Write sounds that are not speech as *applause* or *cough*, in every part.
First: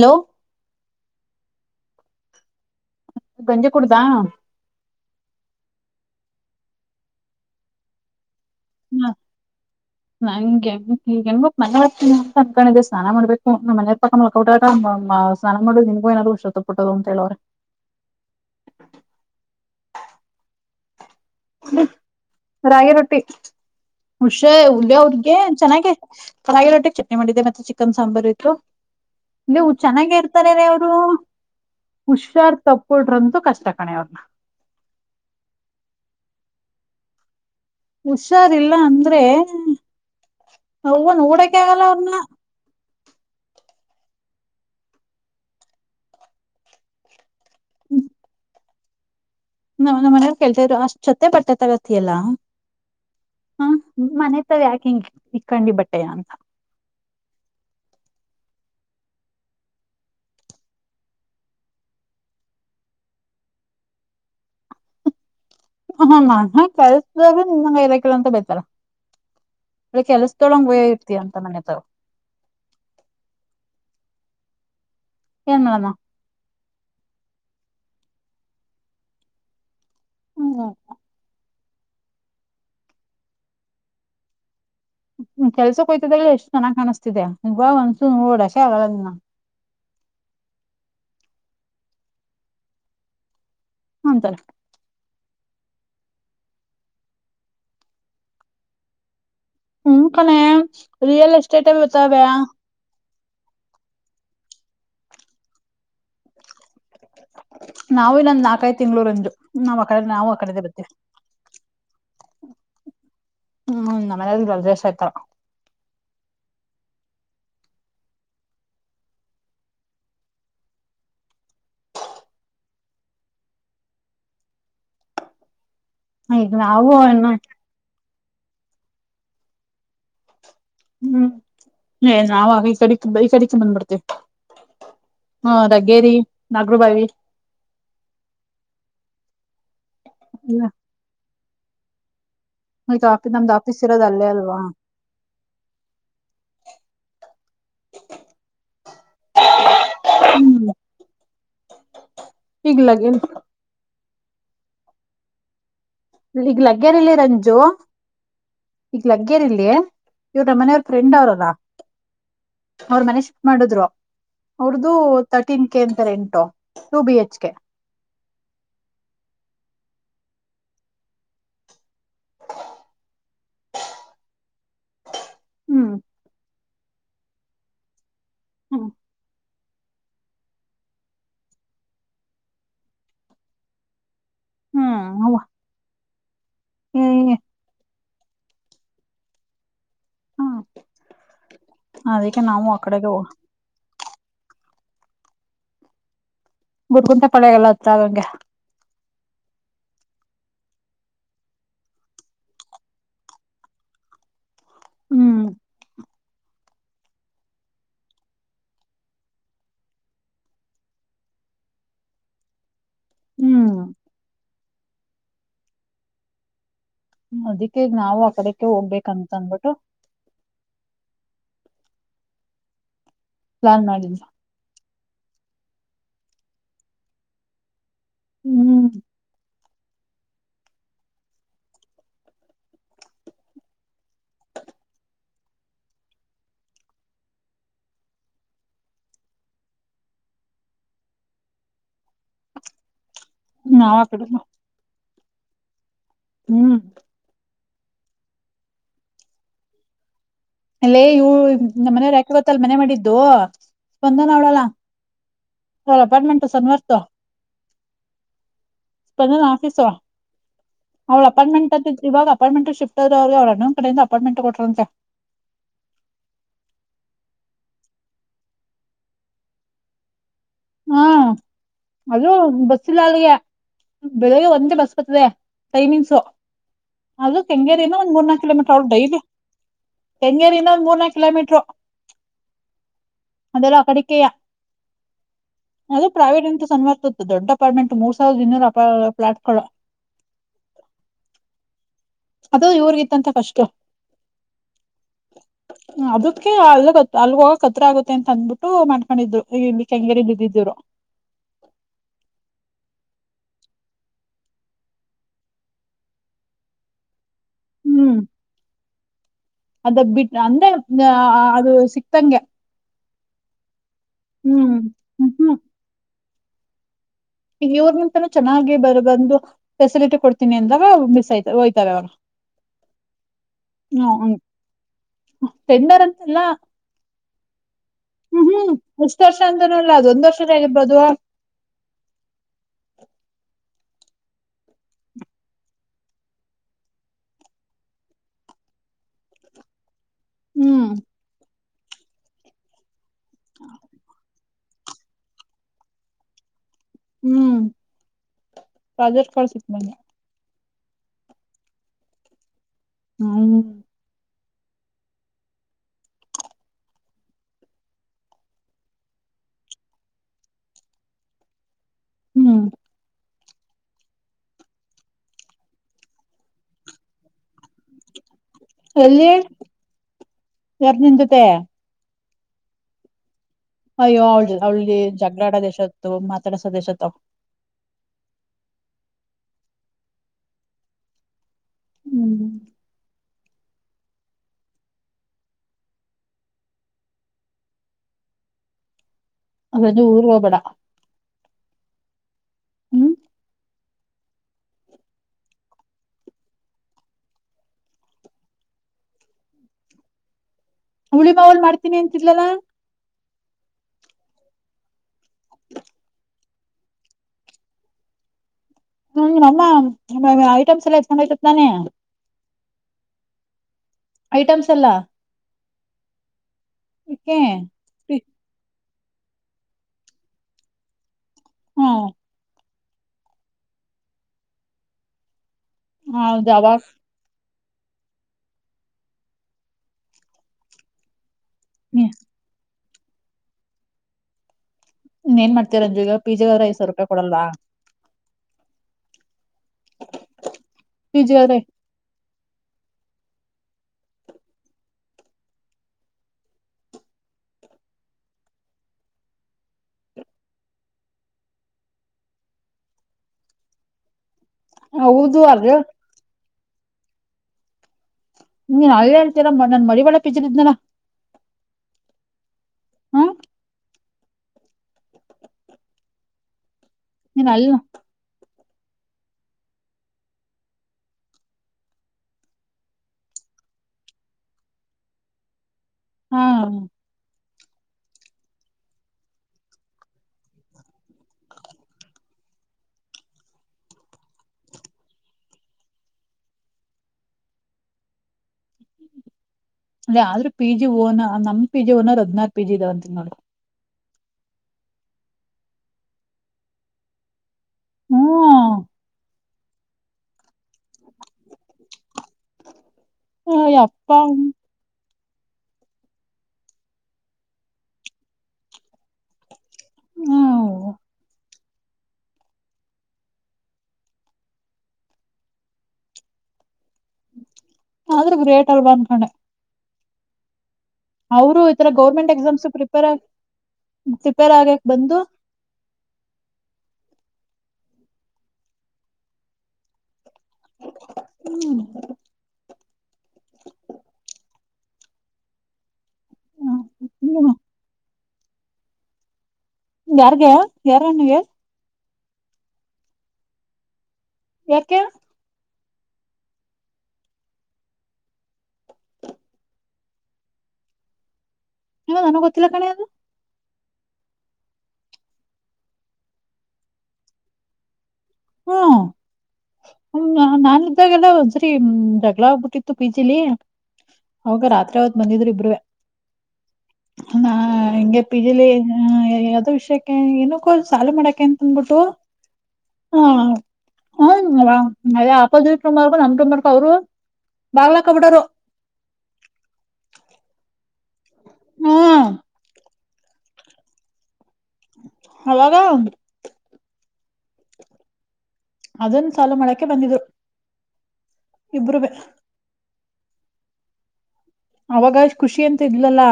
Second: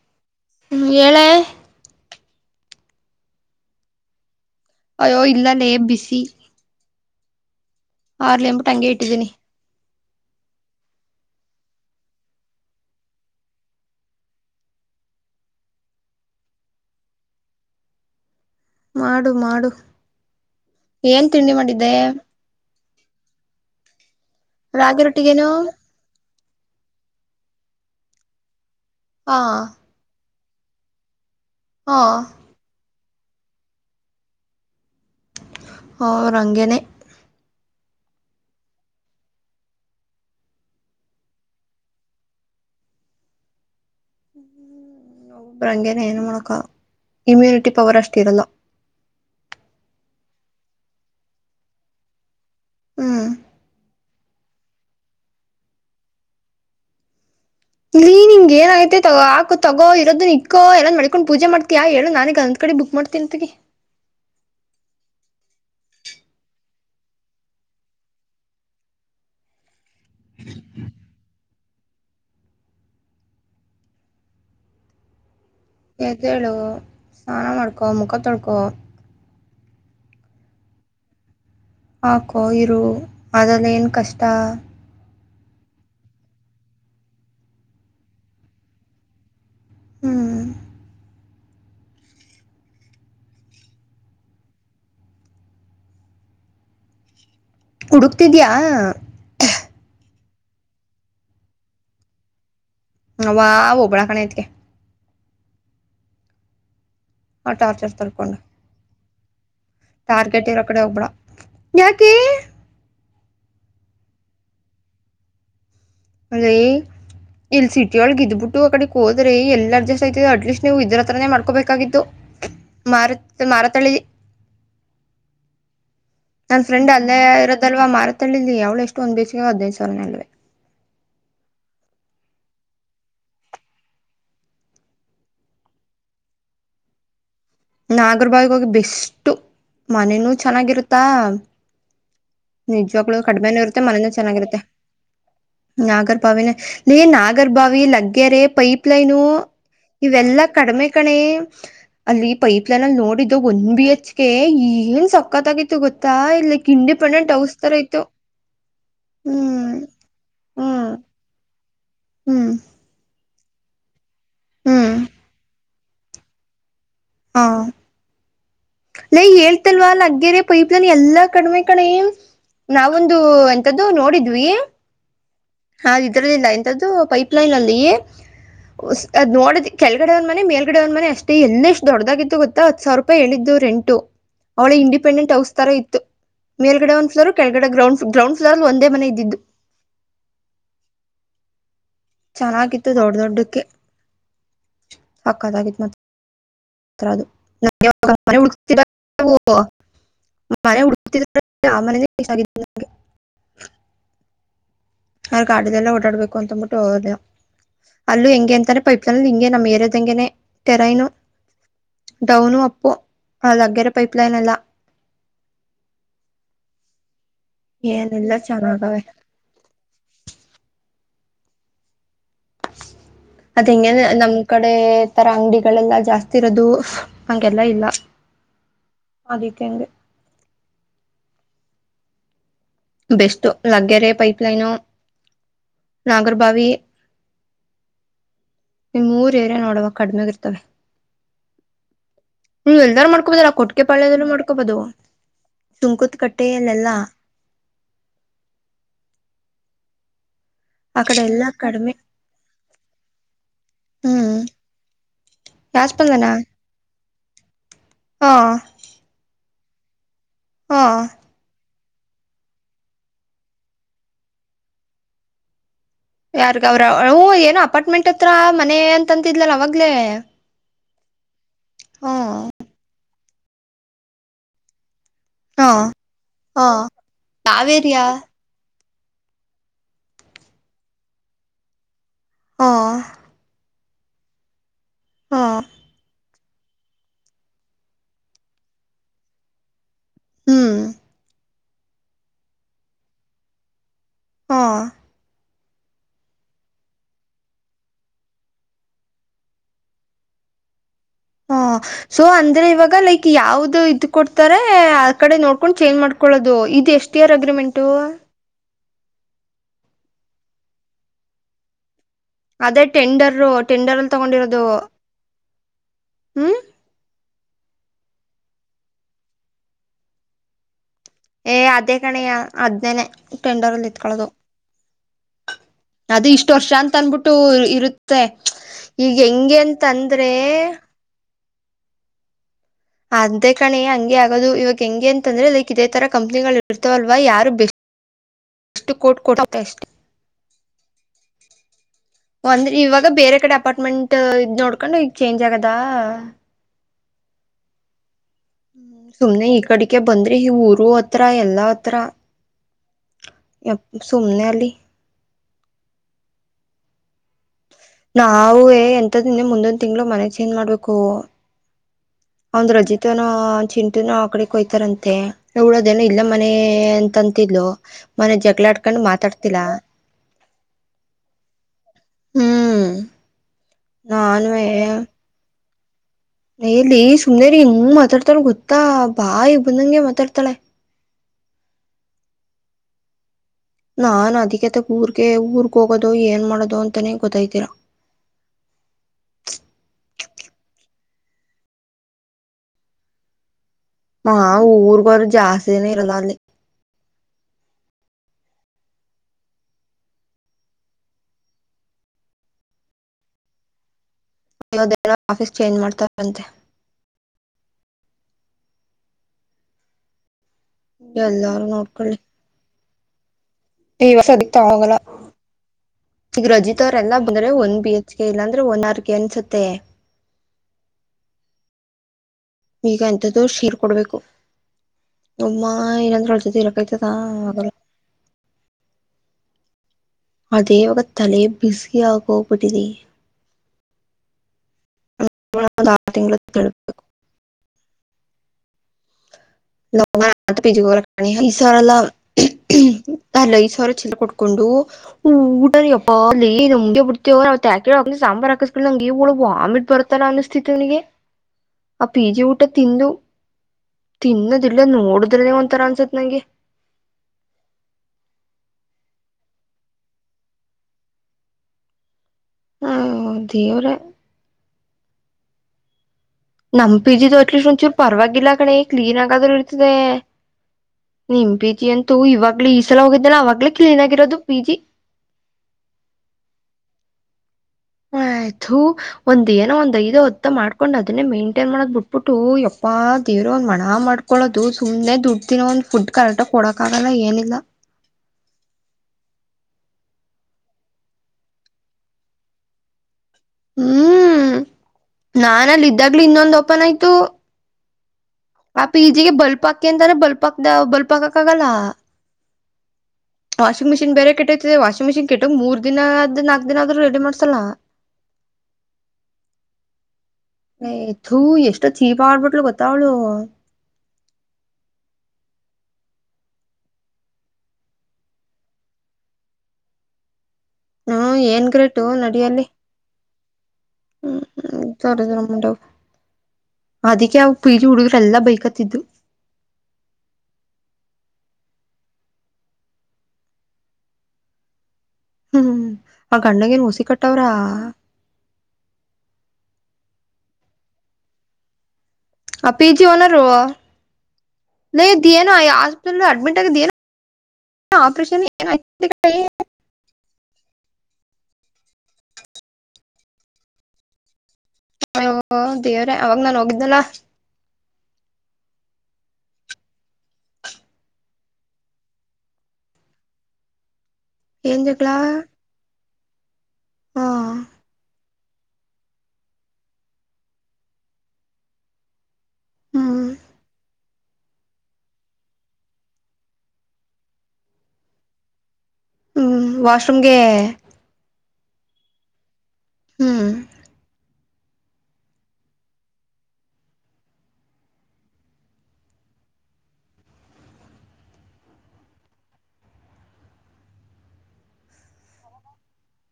Hello. ಏಳೆ. ಗಂಜೆ ಕುಡ್ದಾ. ಅಯೋ ಇಲ್ಲ ನೇ ಬಿಸಿ. ಆರ್ಲಿೇಂಬ ಬಿಟ್ಟು ಹಂ ಇಟ್ಟೀನಿ *inaudible* ನಂಗೆಗತ್ ಮ ಕನ್ಕೊಂಡಿದೆ ಸ್ನಾನ ಮಾಡ್ಬೇಕು ನಮ್ಮ ಮನ ಪಕ್ಕ ಮಕೌ ಸ್ನ ಮಾಡು ನಿ್ಗ ಏಾದರುಷತ್ತುುಟ್ಟದ ಅಂತ ಹೇಳವೆ ಮಾಡು ಮಾಡು ಏನ್ ತಿಂಡಿ ಮಾಡಿದ್ದೆ ರಾಗಿ ರೊಟ್ಟಿ ಹುಷ್ಯ ಹುಲ್ಯ ರಾಗಿ ಅವ್ರಿಗೆ ರೊಟ್ಟಿಗೇನು ಚೆನ್ನಾಗ ರಾಗಿ ರೊಟ್ಟಿಗೆ ಚಟ್ನಿ ಮಾಡಿದ್ದೇ ಮತ್ತೆ ಚಿಕನ್ ಸಾಂಬಾರು ಇತ್ತು ಹಾ ಚೆನ್ನಾಗ ಇರ್ತಾರ ರೇ ಅವರು ಹಾ ಹುಷಾರ್ ತಪ್ಪಟ್ರಂತೂ ಕಷ್ಟ ಕಣೆ ಅವ್ರನ್ನ ಅವರಂಗೇನೆ ಹುಷಾರಿಲ್ಲ ಅಂದ್ರೆ ಅವನ್ ಊಡಕ ಆಗಲ್ಲ ಅವ್ರನ್ನ ಹ್ಮ್ ಒಬ್ರಂಗಗೆನೆ ಏನ್ ಮಾಡಕ ಇಮ್ಯುನಿಟಿ ಪವರ್ ಅಷ್ಟ ಇರಲ್ಲ ನಾ್ ನಮ್ಮ ಮನವ್ ಕೇಳ್ತಿದ್ರು ಅಷ್ಟ್ ಜೊತೆ ಬಟ್ಟೆ ತಗತಿಯಲ್ಲ ಹ್ಮ್ ಮನೆತಾವ ಯಾಕೆಿಂಗ ಇಕ್ಕಂಡಿ ಬಟ್ಟಯ ಅಂತ ಇಲ್ಲಿೀ ನಿಂಗ ಏನಾಗೈತೆ ತಗೋ ಆಕ ತಗೋ ಇರೋದುು ಇಕ್ಕೋ ಎಏಂದ್ ಮಡ್ಕೊಂಡ್ ಪೂಜೆ ಮಾಡ್ತಯಾ ಹೇಳು ನನನ್ಗ್ ಅಂದ್ ಕಡೆ ಬುಕ್ ಮಾಡ್ತ ತಿಂತಗೆ ಹ ಕೆಲ್ಸ್ರೆ ನಿಮಂಗ ದಕಲಂತ ಬತಾರ *unintelligible* ಕೆಲಸದೊಳಗೆಯೋಗ ಇರ್ತತಿ ಅಂತ ಮನೆತ ಏನ್ ಮಾಡಣ ಎದ್ದೇಳು ಸ್ನಾನ ಮಾಡ್ಕೊ ಮುಖ ತೊಳ್ಕೊ ಹ್ಮ್ೌಾ ಹಾಕೋ ಇರು ಅದೆಲ್ಲ ಏನು ಕಷ್ಟ ಕೆಲ್ಸ ಹೋ್ತಿದ್ದಾಗ ಎಷ್ಟು ಚೆನ್ನ್ ಕಾಣಿಸತಿದೆ ಈ ಒನ್ಸೂನ್ ಓಡ್ಶೆ ಆಗಲ್ಲದನ್ನ ಹ್ಮ್ ಹಂತಾರೆ ಹುಡುಕ್ತಿದೆಯಾ ಹ್ಮ ಕಣ ರಿಯಲ್ ಎಸ್ಟೇಟ್ ಬರ್ತಾವ್ಯಾ ಆವಾ ಹೋಗಬೇಡ ಕಣೆ ಅತ್ತಿಗೆ ಆ ಟಾರ್ಚರ್ ನಾವೇ ತಡ್ಕೊಂಡು ನಂದ್ ನಾಲ್ಕೈದು ತಿಂಗಂಳೂಂದುು ನಾವ್ ಕಡೆ ನಾವು ಆ ಟಾರ್ಗೆಟ್ ಇರೋ ಕಡೆದೆ ಕಡೆ ಬರ್ತೀವಿ ಹೋಗ್ಬಿಡ ಯಾಕೆ ಹ್ಮ್ ನಮ್ಮ ಮನ ರೇಶ ಆಯ್ತಾರ ಅದ *inaudible* ಇಲ್ಲಿ ಸಿಟಿ ಒಳಗ್ ಇದ್ಬಿಟ್ಟು ಕಡೆ ಹೋ್ರ ಎ ಅಜಸ್ ಆಯಐತದೆ ಅಟ್ಲೀಸ್ಟ್ ನೀವು ಇದ್ರ ಹತ್ರನೇ ಮಾಡ್ಕೋಬೇಕಾಗಿಿದ್ದತ್ತು ಮಾರು ಮಾರತಳಿ ಇ ಅವೋ ನ *unintelligible* ಅಲ್ವಾ ಮಾರತಳ್ಳದ ಯಾವಳಷ್ಟ ಒಂದ್ ಬೇಸ ಹದಿನೈದು ಸಾವರನ ಅಲ್ವ ಹ್ಮ್ ಏ ನಾವಾಗ ಈ ಕಡೆಬೈಸ್ ಕಡಿಕ ಬಂದ್ಬಡ್ತೇವಿ ಲಗ್ಗೆರೆ ನಾಗರುೂಬಾವಿ ನಾಗರ ಬಾಗಗ ಹೋಗಿ ಬೆಸ್ು ಮನನೂ ಈಗ ಚೆನ್ನಾಗಿರುತ್ತಾ ನಿಜ್ವಾಗ್ಳೂ ಆಫೀಸ್ ನಮ್ದು ಕಡಿಮೆನ ಆಫೀಸ್ ಇರುತ್ತೆ ಇರೋದ ಮನೇನ ಅಲ್ಲೇ ಅಲ್ವಾ ಚೆನ್ನಾಗಿರುತ್ತೆ ನಾಗರಬಾವ ನೀ ನಾಗರಬಾವ ಲಗೆ ರ ಪೈಪ ಲೈನ್ು ಇವೆಲ್ಲಾ ಹ್ಮ್ ಕಡಿಮೆ ಕಡೆ ಅಲ್ಲಿ ಪೈಪ್ ಲೈನ್ ಅಲ್ಲಿ ಈಗ್ಲಗೇನ್ ನೋಡಿದ್ದ ಒನ್ ಬಿ ಎಚ್ ಕೆ ಏನ್ ಸಕ್ಕತ್ತಗ ಇತ್ತು ಗೊತ್ತಾ ಈಗ ಲೈಕ್ ಇಂಡಿಪೆಂಡೆಂಟ್ ಔಟ್ ತರ ಇತ್ತು ಈಗ್ ಲಗ್ಗೇರ್ ಅಲ್ಲಿ ಹ್ಮ್ ಇವ್ರ ನಮ್ಮ ಮನೆಯವ್ರ ಹ್ಮ್ ಫ್ರೆಂಡ್ ಅವ್ರಲ್ಲ ಹ್ಮ್ ಅವ್ರ ಮನೆ ಶಿಪ್ಟ್ ಮಾಡಿದ್ರು ಅವ್ರ್ದು ಹ್ಮ್ ತರ್ಟೀನ್ ಕೆ ಅಂತೆ ರೆಂಟು. ಟು ಬಿ ಎಚ್ ಹಾ ಕೆ ಲೇ ಹೇಳ್ತಲ್ವಾ ಲಗ್ಗೇರೆ ಪೈಪ್ ಲೈನ್ ಎಲ್ಲಾ ಕಡಿಮೆ ಕಣೆ. ನಾವೊಂದು ಎಂತದ್ದು ನೋಡಿದ್ವಿ ಹ್ಮ್ ಹ ಇದ್ರಲ್ಲಿಲ್ಲ ಎಂಥದ್ದು ಪೈಲೈನ್ ಅಲ್ಲಿ ಹ್ಮ್ ಒ ಅದ್ ನೋಡಿದ್ ಕೆಳಗಡೆ ಒಂದ್ ಮನೆ ಮೇಲ್ಗಡೆ ಒಂದ್ ಮನೆ ಅಷ್ಟೇ ಎಷ್ಟು ದೊಡಾಗಿತ್ತು ಗೊತ್ತ ಹತ್ತು ಸಾವಿರ ರೂಪಾಯಿ ಹೇಳಿದ್ದು ರೆಂಟು. ಒಳ್ಳೆ ಇಂಡಿಪೆಂಡೆಂಟ್ ಹ್ಮ್ ಹೌಸ್ ತರ ಇತ್ತು ಮೇಲ್ಗಡೆ ಒಂದು ಫ್ಲೋರು ಹ್ಮ್ ಕೆಳಗಡೆ ಗ್ರೌಂಡ್ ಪ್ಲೋ ಗ್ರೌಂಡ ಫ್ಲೋರ್ ಅಲ್ಲಿ ಒಂದೇ ಮನೆ ಇದ್ದಿದ್ದು. ಅದಕ್ಕೆ ನಾವು ಆ ಚೆನ್ನಾಗಿತ್ತು ಕಡೆಗೆ ದೊಡ್ಡ ಹೋಗ ದೊಡ್ಡಕ್ಕೆ ಸಕತ್ತಾಗಿತ್ತು ಮಾತ್ ಗುರುಗುಂಟೆ ಪಾಳ್ಯ ಎಲ್ಲಾ ಹತ್ತಿರ ಇವಾಗ ಅಗಾಂಗೆ *unintelligible* ಹ್ಮ್ ಅವ್ ಗಾಡಿ ಎಲ್ಲಾ ಓಡಾಡ್ಬೇಕು ಅಂತ ಅನ್ನಬಿಟ್ಟು ಲೆ ಅಲ್ಲೂ ಹೆಂಗೆ ಅಂತಾನೆ ಪೈಪ್ ಲೈನ್ ಹೆಂಗೆ ನಮ್ಮ ಏರಿಯಾದಗೆನೆ ಟೆರೈನು ಡೌನು ಅಪ್ಪು ಅ ಹ್ಮ್ ಲಗ್ಗೆರೆ ಪೈಪ್ ಲೈನ್ ಎಲ್ಲಾ ಅದಿಕ್ಕೆ ಈಗ್ ನಾವು ಆ ಏನೆಲ್ಲ ಕಡೆಕ್ಕೆ ಚೆನ್ನಾಗವೆ ಹೋಗ್ಬೇಕಂತ ಅನಬಿಟ್ಟು ಪ್ಲಾನ್ ಅದೆೆಂಗೆ ಮಾಡಿದ್ವಿ ನಮ್ ಕಡೆ ತರ ಅಂಗಡಿಗಳೆಲ್ಲಾ ಜಾಸ್ತಿ ಇರೋದು ಹಂಗೆಲ್ಲ ಇಲ್ಲಾ ಹ್ಮ್ ಅದಿಕ್ಕೆ ಹಂಗೆ ಬೆಸ್ಟ್ ಲಗ್ಗರೆ ಪೈಪ್ ಲೈನು ನಾಗರಬಾವಿ ನಿಮ್ ಮೂರ್ ಏರಿಯಾ ನೋಡು ಕಡಿಮೆಗ್ ಇರ್ತವೆ ನೀವ್ ಎಲ್ಲಾದ್ರೂ ಮಾಡ್ಕೊಬಹುದ್ ಕೊಟ್ಟಿಗೆ ನಾವ್ ಆ ಕಡೆ ಪಾಳ್ಯದಲ್ಲೂ ಮಾಡಕೋಬಹುದು ಸುಂಕುದ್ ಕಟ್ಟೆ ಹ್ಮ್ ಅಲ್ಲೆಲ್ಲಾ ಆ ಅಲ್ಲೇ ಕಡೆ ಇವು ಎಲ್ಲಾ ನಮ್ಮ ಕಡಿಮೆ ಮನೆಯವ್ರೂ ಯಾಕ್ ಗೊತ್ತ ಅಲ್ಲಿ ಮನೆ ಮಾಡಿದ್ದು ಸ್ಪಂದನ ಹ್ಮ್ ಅವಳಲ್ಲ. ಯಾವ್ ಹ ಸ್ಪಂದನ ಅರ್ಪಾಟ್ಮೆಂಟು ಸಮ್ಯಾಸ್ತು. ಹಾ ಸ್ಪಂದನ ಆಪೀಸು ಹಾ ಅವಳ್ ಅರ್ಪಾಟ್ಮೆಂಟು ಅಂತ ಇವ್ ಅವಳ್ ಅರ್ಪಾಟ್ಮೆಂಟು ಶಿಫ್ಟ್ ಆದ್ರೆ ಅವಳ್ ಅಣ್ಣ ಕಡೆಯಿಂದ ಅರ್ಪಾಟ್ಮೆಂಟು ಕೊಟ್ರಂತೆ. ಯಾರ್ಗ ಅವ್ರ ಹೂ ಏನೋ ಅರ್ಪಾಟ್ಮೆಂಟ್ ಹತ್ರ ಮನೆ ಅಂತಂತಿದ್ಲ ಅಲ್ಲ ಅವಗ್ಲೇ ಹಾ ಅದೂ ಬಸ್ ಇಲ್ಲ ಅಲ್ಲಿಗೆ ಬೆಳಿಗ್ಗೆ ಒಂದ್ ಬಸ್ ಬತದೆ. ಹಾ ಟೈಮಿಂಗ್ಸ್ ಹಾ ಅದು ಯಾವ್ ಕೆಂಗೇರಿಯಿಂದ ಏರಿಯಾ ಒಂದ್ ಮೂರ್ನಾಕು ಕಿಲೋಮೀಟ್ ಅವ ಡೈಲಿ ಕೆಂಗೇರಿ ಇಂದು ಒಂದ್ ಮೂರ್ನಾಕು ಕಿಲೋಮೀಟರೂ. ಹಾ ಬರೀ ಅಕಡಿಕ್ಕೆೆಯ ಹಾ ಅದು ಪ್ರೈವೇಟ್ ಅಂತ ಸನ್ಮದ್ ದೊಡ್ಡ ಅರ್ಪಾಟ್ಮೆಂಟು ಮೂರ್ ಸಾವಿರದ ಇನ್ನೂರು ಅ ಫ್ಲಾಟ್ ಗಳು ಹ್ಮ್ ಅದೇ ಇವ್ರಗಿತ್ತಂತೆ ಪಾಸ್ಟ್ ಹಾ *unintelligible* ಅದಕ್ಕೆ ಅಲ್ ಅಲ್ಲಿ ಹೋಗಕ್ ಹತ್ರ ಆಗುತ್ತೆ ಅಂತ ಅಂದ್ಬಿಟ್ಟು ಮಾಡ್ಕೊಂಡಿದು ಇಲ್ಲಿ ಕೆಂಗೇರಿ ಇಲ್ಲಿ ಇದ್ದಿದ್ ಇವರು. ಹಾ ಸೋ ಅಂದ್ರೆ ಇವಾಗ ಲೈಕ್ ಯಾವ್ದ್ ಇದು ಕೊಡ್ತಾರೆ ಆ ಕಡೆ ನೋಡ್ಕೊಂಡ್ ಚೇಂಜ್ ಮಾಡ್ಕೊಳ್ಳೋದು ಇದು ಎಷ್ಟ್ ಇಯರ್ ಅಗ್ರಿಮೆಂಟು ಅದ್ ಬಿಟ್ಟ್ ಅಂದ್ರೆ ಅದು ಸಿಕ್ತಂಗೆ ಅದೇ ಟೆಂಡರ್ ಟೆಂಡರ್ ಅಲ್ಲಿ ತಗೊಂಡಿರೋದು ಹ್ಮ್ ಹ್ಮ್ ಹ್ಮ. ಇವ್ರ ನಿಂತನೂ ಚೆನ್ನಾಗಿ ಬರ ಬಂದು ಫೆಸಿಲಿಟಿ ಕೊಡ್ತೀನಿ ಅಂದಾಗ ಮಿಸ್ ಆಯ್ತ ಏ ಹೋಯ್ತಾರೆ ಅದೇ ಅವ್ರು ಕಣೆಯ ಅದ್ನನೆೇ ಟೆಂಡರ್ ಅಲ್ಲಿ ಹ್ಮ್ ಇತ್ಕೊಳ್ಳೋದು. ಹ್ಮ್ ಟೆಂಡರ್ ಅದ ಅಂತೆಲ್ಲ ಇಷ್ಟ ವರ್ಷ ಅಂತ ಅನ್ಬಿಟ್ಟು ಇರು ತ್ತೆ ಹ್ಮ್ ಹ್ಮ್ ಈಗ ಇಷ್ಟ ವರ್ಷ ಹೆಂಗೆ ಅಂತನೂ ಅಂತ ಇಲ್ಲ ಅದು ಒಂದ್ ಅಂದ್ರೆ ವರ್ಷದ ಆಗಿರ್ಬೋದು ಅದೇ ಕಣೆ ಹಂಗೆ ಆಗೋದು ಇವಾಗ ಹೆಂಗೆ ಅಂತಂದ್ರೆ ಲೈಕ್ ಇದೇ ತರ ಕಂಪನಿಗಳ ಇರ್ತವಲ್ವ ಯಾರು ಬೆಸ್ ಷ್ಟು ಕೋಟ್ ಕೊಡತ ಅಷ್ ಹ್ಮ. ಒಂದ ಇವಾಗ ಬೇರೆ ಕಡೆ ಅಪಾರ್ಟ್ಮೆಂಟ್ ಇದ ನೋಡ್ಕೊಂಡು ಈಗ ಚೇಂಜ್ ಆಗದ. ಹ್ಮ. ಸುಮ್ನೆ ಈ ಬಂದೆ ಕಡೆಕೆ ಬಂದ್ರ ಇ ಊರು ಹತ್ರ ಎಲ್ಲಾ ಹತ್ರ. ಹ್ಮ. ಯ ಸುಮನೆ ಅಲ್ಲಿ ನಾವುವೆ ಎಂತ್ದಿಂದ ಮುಂದೊಂದ ತಿಂಗಳು ಮನೆ ಚೇಜ್ ಮಾಡ್ಬೇಕು. ಹ್ಮ್ ಅವಂದ ರಜಿತನ ಚಿಂಟುನು ಆ ಕಡೆ ಹಯ್ತಾರಂತೆ ಇವಳ ಅದೇನೋ ಇಲ್ಲೇ ಮನೆ ಅಂತಂತಿದ್ಲು. ಮನೆ ಜಗಳಲಾಡ್ಕಂಡ ಎಲ್ಲಿ ಮಾತಾಡತಿಲ್ಲ. ಯಾರ್ ನಿನ್ ಜೊತೆ ಹ್ಮ. ಅಯ್ಯೋ ಅವಳ ಅವಳಿ ಜಗಳಾಡ ದೇಶತ್ತು ಮತ್ತ ನೆಲಿ ಸುಮನೆರಿ ಇನ್ ಮಾತಾಡ್ತಾಳ ಗೊತ್ತಾ ಬಾಯ ಬಂದಂಗೆ ಮಾತಾಡ್ತಾಳೆ. ಹ್ಮ. ನಾನ ಅದಕ್ಕೆತೆ ಊರ್ಗೆ ಊರ್ಗ್ ಹೋಗೋದು ಏನ್ ಮಾಡೋದು ಅಂತಾನೇ ಗೊತ್ತಯತಿಲ್ಲ. ಹಾಗಾರೆ ಊರ ಹೋಗಬೇಡ. ಹ್ಮ್ ನಾವ್ ಊರ್ಗೋರೇ ಜಾಸ್ತಿನೇ ಇರಲ್ಲ ಅಲ್ಲಿ. ಹುಳ ಬಾವಲ್ ಮಾಡ್ತೀನಿ ಅಂತಿದ್ಲಲ ಇವ್ ಅದ್ ಏನ್ ಆಫೀಸ್ ಚೇಂಜ್ ಮಾಡ್ತಾರಂತೆ. ಹ್ಮ ನಮ್ಮ ಐಟಮ್ಸ ಎತ್ತಕೊಂಡ ಓಯ್ತಾರ್ ಎಲ್ಲಾರು ತಾನೇ. ನೋಡ್ಕೊಳ್ಳಿ ಈ ವರ್ಷ ಐಟಮ್ಸ್ ಎಲ್ಲ ಆಗಲ್ಲ ಈಗ ರಜಿತ ಅವ್ರ ಎಲ್ಲ ಏಕೆ ಬಂದರೆ ಒಂದ್ ಬಿ ಎತ್ ಎಚ್ಕೆ ಇಲ್ಲಾಂದ್ರೆ ಒನ್ ಆರ್ಕೆ ಅನ್ಸತ್ತೆ. ಹ್ಮ್ ಈಗ ಎಂತದ್ದು ಶೀರ್ ಕೊಡ್ಬೇಕು ಯಮ್ಮ ಏನಂದ್ರ ಅವ್ಳ ಹೌದು ಜೊತೆ ಅವಾಗ ಇರಕೈತದ. ಹಾ ಅಗ ಅದೇ ಇವಾಗ ತಲೆೇ ಬಿಸಿ ಆಗೋ ಬಿಟ್ಟಿದೆ. ಇನ್ನೇನ ಮಾಡ್ತೀರ ಒಂದ್ ಆರು ಜಗ ತಿಂಗಳು ಫಿಜಿ ಅವ್ರ ಐ ತಿಳ್ಬೇಕು ಸಾವರೂಪಾಯಿ ಕೊಡಲ್ವಾ. ನಾವ್ ಅದ್ ಪಿಜಿ ಗರ ಪಿ ಜಿ ಆದ್ರೆ ಈಐಸರಲ್ಲ. *inaudible* ಅಲ್ಲ ಐ ಸಾರ ಚಿಲ್ಲರೆ ಕೊಟ್ಕೊಂಡು ಊಟ ಯಾಪಾ ಅಲ್ಲಿ ನಮಉಂಡೆ ಬಿಡ್ತವ ನಕ ಸಾಂಬಾರ್ ಹಾಕಸ್ಕೊಂಡ ನಂಗೆ ಒಳಗ ವಾಮಿಟ್ ಬರತ್ತ. ತನ ಅನಿಸ್ತಿತನಿಗೆ ಆ ಪಿಜಿ ಊಟ ತಿಂದು ತಿನ್ನದಿಲ್ಲ ಹೌದು ನೋಡಿದ್ರನ ಅದೇ ಒಂತರ ಅನ್ಸತ್ ನಂಗೆ ನೀನ ಅಲ್ಲೇ ಇರ್ಲಿ ಅಲ್ಲ ನನ್ ಮರಿವಾಳ ಪಿಜ್ರಿದ್ನಲ ಹಾ ದೇವ್ರೇ ನಮ್ಮ ಪಿಜಿದು ನೀನ್ ಅಲ್ ಅಟ್ಲೀಸ್ಟ್ ಒಂಚೂರ ಪರವಾಗಿಲ್ಲ ಕಣೆ ಕ್ಲೀನ್ ಆಗಾದ್ರು ಇರ್ತಿದೆ. ನಿಮ್ ಪಿ ಜಿ ಅಂತೂ ಇವಾಗ್ಲು ಈ ಸಲ ಹೋಗಿದ್ದಾನ ಆವಾಗ್ಲೇ ಕ್ಲೀನ್ ಆಗಿರೋದು ಪಿ ಜಿ. ಹ್ಞಾ. ಹ ತು ಒಂದ್ ಏನೋ ಒಂದ್ ಐದೋ ಹತ್ತೋ ಮಾಡ್ಕೊಂಡ ಅದನ್ನೇ ಮೇಂಟನ್ ಮಾಡೋದ ಬಿಟ್ಬಿಟ್ಟು ಯಪ್ಪಾ ದೇವ್ರ ಒಂದ್ ಮಣ ಮಾಡ್ಕ ಕೊಡೋದು ಸುಮ್ನೆ ದುಡ್ ತಿನ ಒಂದು ಫುಡ್ ಕರೆಕ್ಟ ಕೊಡಕ್ಕಾಗಲ್ಲ ಏನಿಲ್ಲ ಅಲ್ಲ ಆದ್ರ ಪಿ ಜಿ ಓನ ನಮ್ಮ ಪಿ ಜಿ ಓನರ್ ಹದ್ರು ಪಿ ಜಿ ಇದಾವ ಅಂತ ನೋಡಿ ಹ್ಮ್ ನಾನಲ್ಲಿ ಇದ್ದಾಗ್ಲೂ ಇನ್ನೊಂದು ಓಪನ್ ಆಯ್ತು ಹ್ಮ್ ಅಪ ಈಜಿಗೆ ಬಲ್ಪಾಕಿ ಅಂತ್ರೆ ಬಲ್ಪಾಕ್ದ ಬಲ್ಪಾಕಕ ಆಗಲ್ಲ ವಾಷಿಂಗ್ ಮಿನ್ ಯಪ್ಪಾ ಬೇರೆ ಕೆಟ್ಟಯತಿದೆ ವಾಷಿಂಗ್ ಮಷಿನ್ ಕೆಟ್ಟ್ ಮೂರ್ ದಿನದ ನಾಲ್ಕ್ ದಿನ ಆದೂ ರೆಡಿ ಮಾಡ್ಸಲ್ಲ ಹ್ಮ್ ನಥೂ ಎಷ್ಟು ಚೀಪ ಆಡ್ಬಿಟ್ಲು ಗೊತ್ತಾವ್ಳು ಆದ್ರೆ ಗ್ರೇಟ್ ಅಲ್ ಬ ಅಂದ್ಕಣೆ ಹ್ಮ್ ಅವರು ಏನ್ ಈತರ ಗ್ರೇಟು ಗೌರ್ಮೆಂಟ್ ನಡಿಯಲ್ಲಿ ಎಕ್ಸಾಮ್ಸ್ ಪ್ರಿಪೇರ್ ಹ್ಮ್ ಪ್ರಿಪೇರ್ ಆಗಕ್ ಬಂದು *unintelligible* ಅದಕ್ಕೆ ಅವವು ಪಿಜಿ ಹುಡುಗ್ರರೆಲ್ಲ ಬೈೇಕತ್ತಿದ್ದು ಹ್ಮ್ ಹ್ಮ್ ಆ ಗಂಡಗೇನ್ ಹಸಿ ಕಟ್ಟವ್ರಾ ಯಾರ್ಗ ಯಾರಣಗೆ ಆ ಪಿ ಜಿ ಓನರ್ ಹ ಯಾಕೆ ನೀ ಏನ ಆಸ್ಪತ್ಲ್ ಅಡ್ಮಿಟ್ ಆಗಿದ ಏ ಆಪರೇಷನ್ ಏ ನಿಮ್ಮ ನನ ಗೊತ್ತಲ್ಲ ಕಣೆ ಅದು ಅಯ್ಯೋ ದೇವ್ರ ಅವಾಗ ನಾ ಹೋಗಿದ್ದನ ಹಾ ಹ್ಮ ನಾ ಇದ್ದಾಗಲ್ಲ ಒಂದ್ಸರಿ ಜಗಳ ಆಗ್ಬಿಟ್ಟಿತ್ತು ಪಿ ಜಿಲಿ ಅವಾಗ ಏನ್ ರಾತ್ರಿ ಜಗಳ ಅವತ್ ಬಂದಿದ್ರ ಇಬ್ರೇ ಹಾ ನಾ ಹಂಗಗೆ ಬಿಜಿಲಿ ಯಾವ್ದೋ ವಿಷಯಕ್ಕೆ ಏನಕ್ಕೋ ಸಾಲು ಮಾಡಕ ಅಂತ ಅಂದಬಿಟ್ಟು ಹ್ಮ್ ಹಾ ಹ್ಮ ಅದೇ ಆಪೋಸಿಟ್ ಬಾರ್ಕು ನಮ್ ಬರ್ಕ ಅವ್ರು ಬಾಗ್ಲಾಕ್ಕ ಬಿಡರು ಹ್ಮ್ ವಾಶ್ರೂಮ್ಗೆ ಹ್ಮ ಹ್ಮ್ ಹವಾಗ ಅದನ್ ಸಾಲ ಮಳಕೆ ಬಂದಿದ್ದು ಇಬ್ಬರು ಬ ಅವಾಗಷ್ಟ ಖುಷಿ ಅಂತ ಇದ್ಲಲ್ಲಾ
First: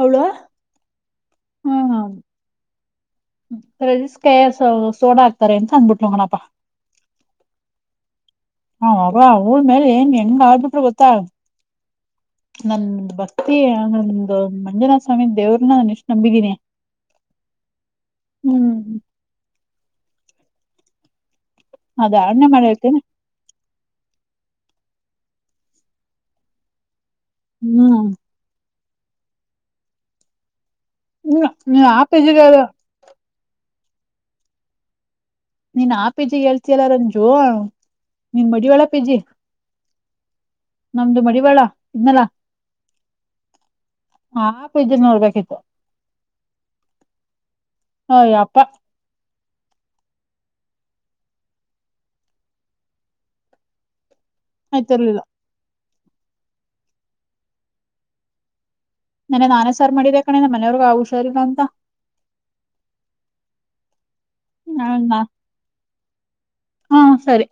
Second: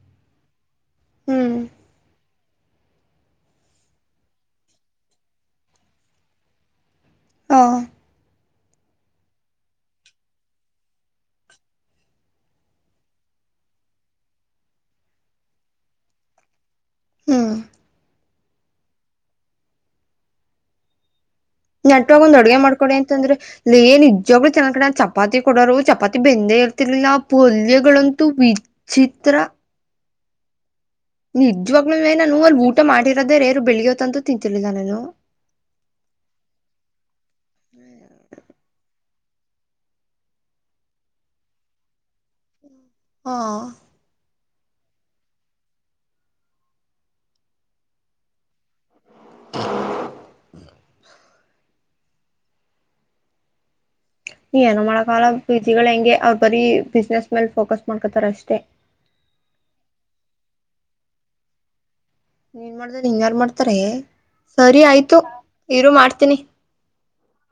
ಅವಳ ಹ್ಮ್ ಸಕ ಸೋಣ ಆಗ್ತಾರೆ ಅಂತ ಅಂದಬಿಟ್ಹೋಗಣನಪ್ಪಾ ಹಾಂ ಹ ಅವ ಊಳ ಮೇಲೆ ಏನ್ ಹೆಂಗ ಆಗ್ಬಿಟ್ ಗೊತ್ತಾಗ ನನ್ನ ಭಕ್ತಿ ನಂದು ಮಂಜುನಾಥ ಸ್ವಾಮಿ ದೇವ್ರನ್ನ ನಾನ ಎಷ್ಟು ನಂಬಿದ್ದೀನಿ ಹಾ ಹ್ಮ್ ಅದ ನೆಟ್ವಾಗ ಒಂದು ಆಣೆ ಅಡ್ಗೆ ಮಾಡಿ ಮಾಡ್ಕೊಡಿ ಹೇಳ್ತೇನೆ ಅಂತಂದ್ರೆ ಇ ಏನ್ ನಿಜ್ಚೆನ್ನ ಕಡೆ ಚಪಾತಿ ಕೊಡೋರು ಚಪಾತಿ ಬೆಂದೇ ಇರ್ ನವು ಹ್ಮ್ ಪೊಲ್ಯಗಳಂತೂ ವಿಚಿತ್ರ ನೀ ನಿಜವಾಗ್ ಆ ನಾನು ಪೇಜಿಗೆ ಅಲ್ ಊಟ ಮಾಡಿರೋದೇ ರೇರು ಬೆಳಗ್ಗಯತ್ಂತೂ ತಿಂತರ್ಲಿಲ್ಲ ನಾನು ನೀನ್ ಆ ಪಿಜಿ ಹೇಳ್ತಿಯಯಲ್ಲ ರಂಜು ನೀನ್ ಮಡಿವಾಳ ಪಿಜಿ ನಮ್ದು ಮಡಿವಾಳ ಇದ್ನಲ್ಲಾ ಹಾ ಆ ಪಿಜಜಿ ನೋಡ್ಬೇಕಿತ್ತು ಅ ಅಪ್ಪ *unintelligible* ಏನೋ ಆಯ್ತಿರ್ಲಿಲ್ಲ ಮಾಡಕಾಲ ಪಿ ಜಿಗಳು ಹೆಂಗೆ ಅವ್ರು ಬರೀ ಬಿಸ್ನೆಸ್ ಮೇಲ್ ಫೋಕಸ್ ಮಾಡ್ಕೊತಾರ ಅಷ್ಟೇ ನನ್ನ ನಾನೇ ಸರ್ ಮಾಡಿದೆ ಅ ಕಣ ನಮ್ಮ ಮನವ್ರಗ ಹುಷಾರಿಲ್ಲ ಅಂತ ನೀನು ಮಾಡ್ದ ಹಿಂಗ ಯಾರು ಮಾಡ್ತಾರೆ ಸರಿ ಆಯ್ತು ಹ ಇರು ಮಾಡ್ತೀನಿ ಹಾ ಸರಿ